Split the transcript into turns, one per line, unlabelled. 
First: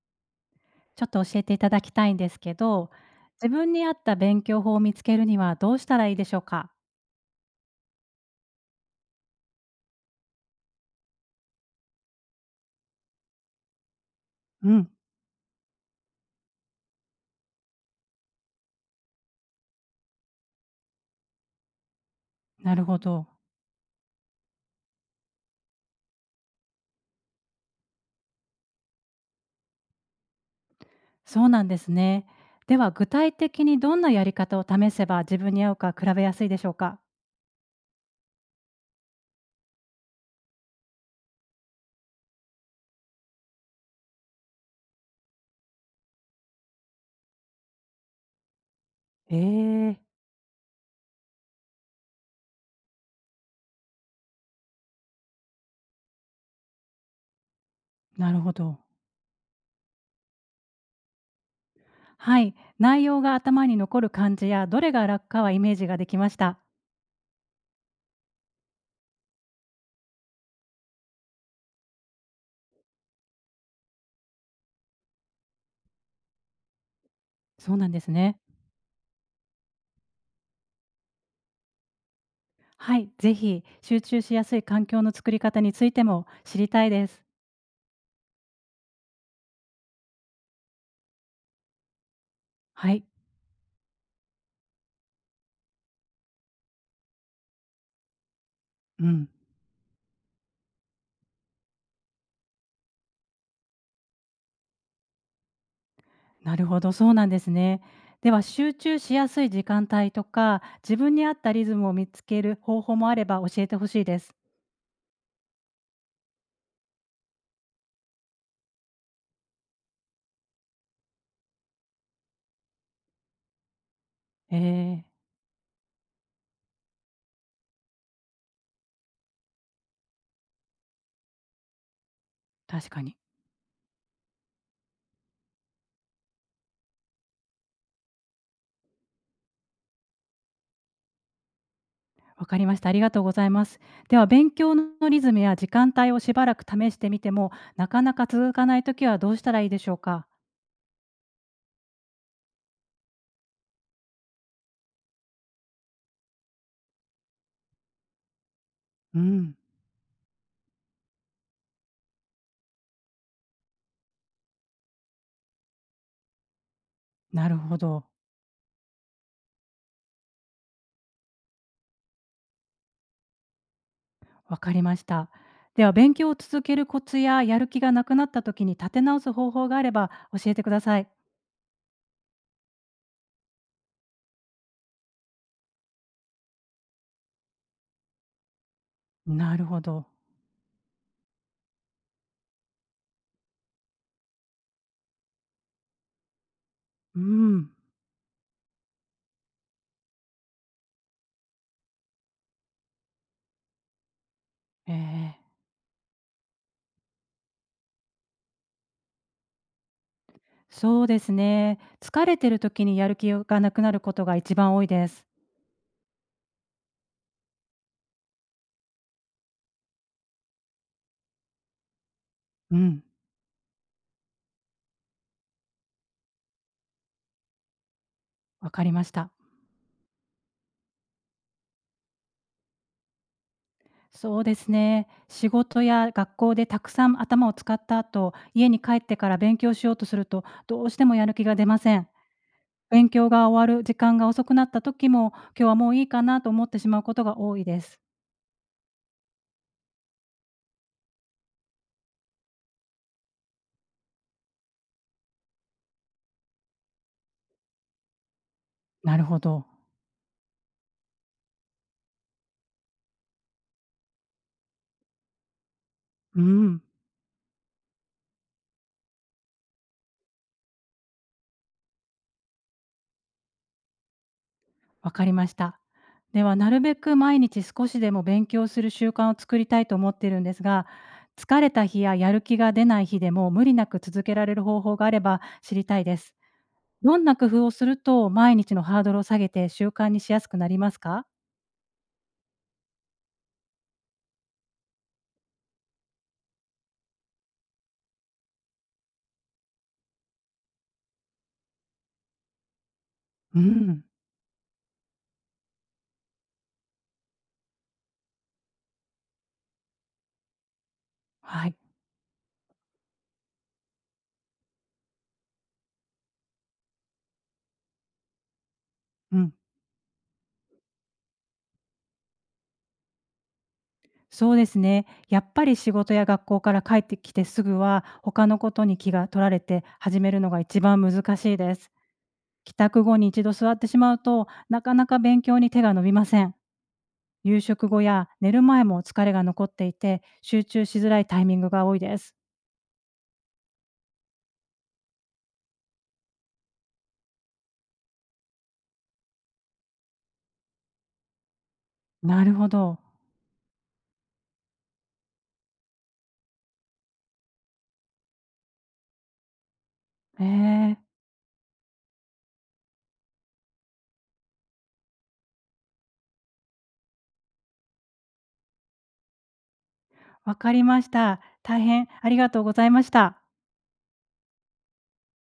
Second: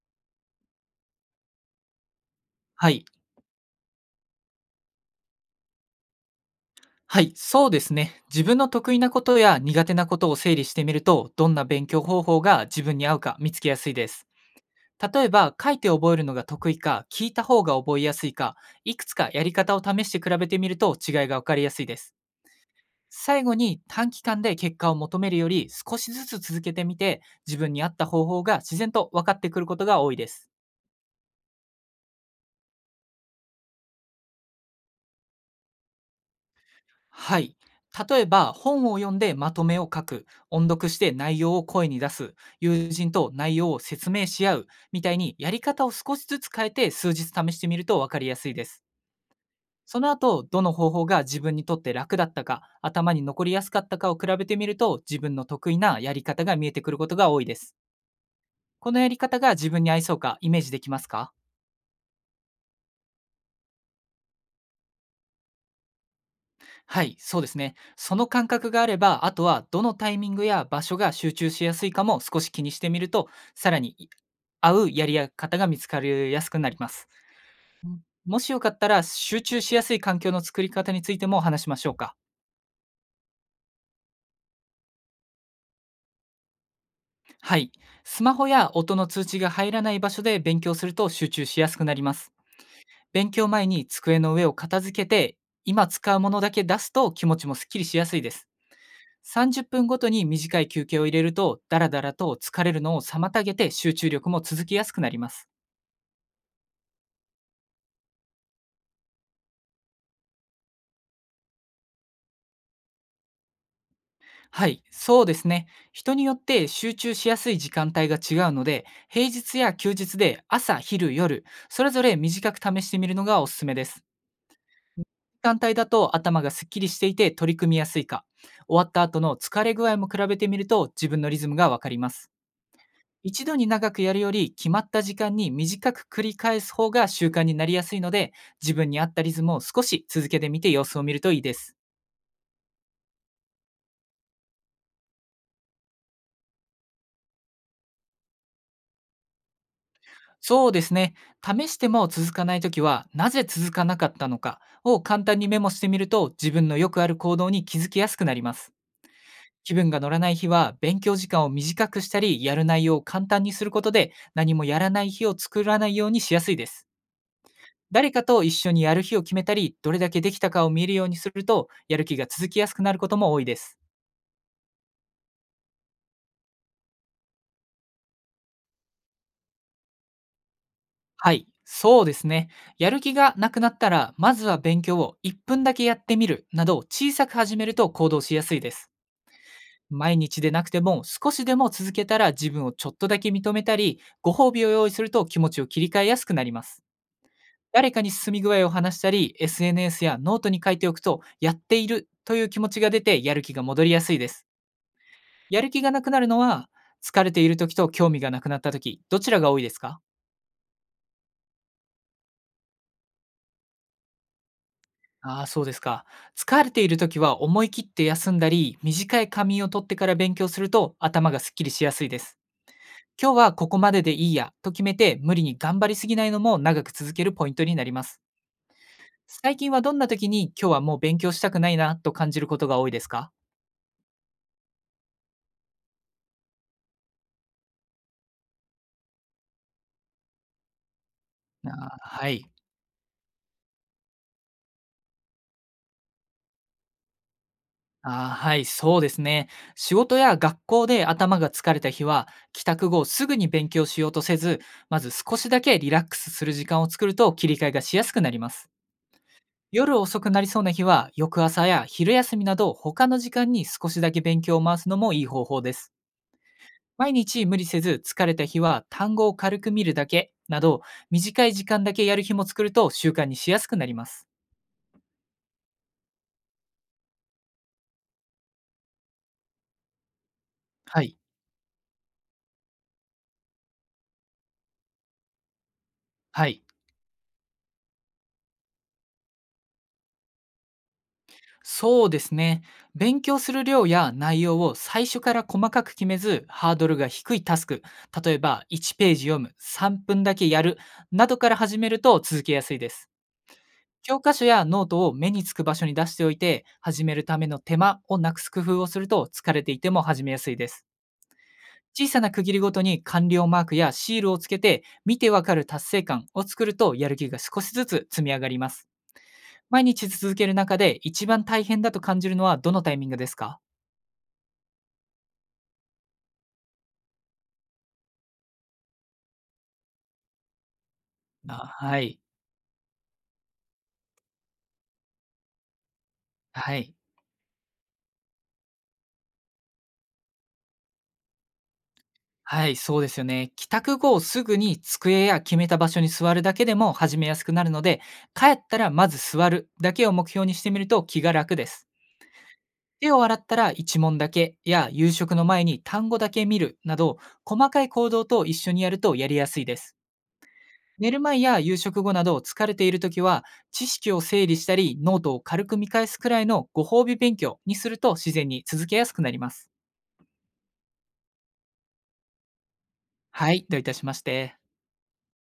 ちょっと教えていただきたいんですけ
は
ど、
い。
自分に合った勉強法を見つけるにはどうしたらいいでしょうか？
はい、そうですね。自分の得意なことや苦手なことを整理してみると、どんな勉強方法が自分に合うか見つけやすいです。
うん、
例えば、書いて覚えるのが得意か、聞いた方が覚えやすいか、いくつかやり方を試して比べてみると違いが分かりやすいです。
なるほど。
最後に短期間で結果を求めるより少しずつ続けてみて、自分に合った方法が自然と分かってくることが多いです。
そうなんですね。では具体的にどんなやり方を試せば自分に合うか比べやすいでしょうか？
はい。例えば本を読んでまとめを書く、音読して内容を声に出す、友人と内容を説明し合うみたいにやり方を少しずつ変えて数日試してみると分かりやすいです。
え
そ
え、
の後、どの方法が自分にとって楽だったか、頭に残りやすかったかを比べてみると自分の得意なやり方が見えてくることが多いです。
なるほど。
このやり方が自分に合いそうかイメージできますか？
はい、内容が頭に残る感じやどれが楽かはイメージができました。
はい、そうですね。その感覚があれば、あとはどのタイミングや場所が集中しやすいかも少し気にしてみると、さらにい合うやり方が見つかりやすくなります。
そうな
う
んで
ん、
すね。
もしよかったら、集中しやすい環境の作り方についてもお話しましょうか。
はい、ぜひ集中しやすい環境の作り方についても知りたいです。
はい。スマホや音の通知が入らない場所で勉強すると集中しやすくなります。
はい、
勉強前に机の上を片付けて、今使うものだけ出すと気持ちもすっきりしやすいです。
うん。
30分ごとに短い休憩を入れると、ダラダラと疲れるのを妨げて集中力も続きやすくなります。
なるほど、そうなんですね。では集中しやすい時間帯とか、自分に合ったリズムを見つける方法もあれば教えてほしいです。
はい、そうですね。人によって集中しやすい時間帯が違うので、平日や休日で朝、昼、夜、それぞれ短く試してみるのがおすすめです。
えー、
時間帯だと頭がすっきりしていて取り組みやすいか、終わった後の疲れ具合も比べてみると自分のリズムがわかります。
確かに。
一度に長くやるより、決まった時間に短く繰り返す方が習慣になりやすいので、自分に合ったリズムを少し続けてみて様子を見るといいです。
わかりました。ありがとうございます。では勉強のリズムや時間帯をしばらく試してみても、なかなか続かないときはどうしたらいいでしょうか？
そうですね。試しても続かないときは、なぜ続かなかったのかを簡単にメモしてみると、自分のよくある行動に気づきやすくなります。
うん、
気分が乗らない日は、勉強時間を短くしたり、やる内容を簡単にすることで、何もやらない日を作らないようにしやすいです。
なるほど。
誰かと一緒にやる日を決めたり、どれだけできたかを見るようにすると、やる気が続きやすくなることも多いです。
わかりました。では勉強を続けるコツや、やる気がなくなったときに立て直す方法があれば教えてください。
はい、そうですね。やる気がなくなったら、まずは勉強を1分だけやってみるなど、小さく始めると行動しやすいです。
なるほど。
毎日でなくても、少しでも続けたら自分をちょっとだけ認めたり、ご褒美を用意すると気持ちを切り替えやすくなります。
うん、
誰かに進み具合を話したり、SNS やノートに書いておくと、やっているという気持ちが出てやる気が戻りやすいです。
えー。
やる気がなくなるのは、疲れている時と興味がなくなった時、どちらが多いですか？
そうですね。疲れてる時にやる気がなくなることが一番多いです。
ああ、そうですか。疲れている時は思い切って休んだり、短い仮眠を取ってから勉強すると頭がすっきりしやすいです。
うん、
今日はここまででいいやと決めて、無理に頑張りすぎないのも長く続けるポイントになります。
わかりました。
最近はどんな時に、今日はもう勉強したくないなと感じることが多いですか？
そうですね。仕事や学校でたくさん頭を使った後、家に帰ってから勉強しようとすると、どうしてもやる気が出
あ
ま
あ、
せん。
はい。
勉強が終わる時間が遅くなった時も、今日はもういいかなと思ってしまうことが多いです。
ああ、はい、そうですね。仕事や学校で頭が疲れた日は、帰宅後すぐに勉強しようとせず、まず少しだけリラックスする時間を作ると切り替えがしやすくなります。
なるほど。
夜遅くなりそうな日は、翌朝や昼休みなど他の時間に少しだけ勉強を回すのもいい方法です。
うん。
毎日無理せず疲れた日は単語を軽く見るだけなど、短い時間だけやる日も作ると習慣にしやすくなります。
わかりました。では、なるべく毎日少しでも勉強する習慣を作りたいと思ってるんですが、
はい、
疲れた日ややる気が出ない日でも無理なく続けられる方法があれば知りたいです。
はい。
どんな工夫をすると毎日のハードルを下げて習慣にしやすくなりますか？
そうですね。勉強する量や内容を最初から細かく決めず、ハードルが低いタスク、例えば1ページ読む、3分だけやる、などから始めると続けやすいです。
うん、
教科書やノートを目につく場所に出しておいて、始めるための手間をなくす工夫をすると疲れていても始めやすいです。
はい、
小さな区切りごとに完了マークやシールをつけて、見てわかる達成感を作るとやる気が少しずつ積み上がります。
うん、
毎日続ける中で一番大変だと感じるのはどのタイミングですか？
そうですね。やっぱり仕事や学校から帰ってきてすぐは他のことに気が取られて始めるのが一番難しい
あ、
です。
はい。
帰宅後に一度座ってしまうとなかなか勉強に手が伸びません。
はい。
夕食後や寝る前も疲れが残っていて、集中しづらいタイミングが多いです。
はい、そうですよね。帰宅後すぐに机や決めた場所に座るだけでも始めやすくなるので、帰ったらまず座るだけを目標にしてみると気が楽です。
なるほど。
手を洗ったら一問だけや夕食の前に単語だけ見るなど、細かい行動と一緒にやるとやりやすいです。
ええ、
寝る前や夕食後など疲れているときは、知識を整理したり、ノートを軽く見返すくらいのご褒美勉強にすると自然に続けやすくなります。
わかりました。大変ありがとうございました。
はい、どういたしまして。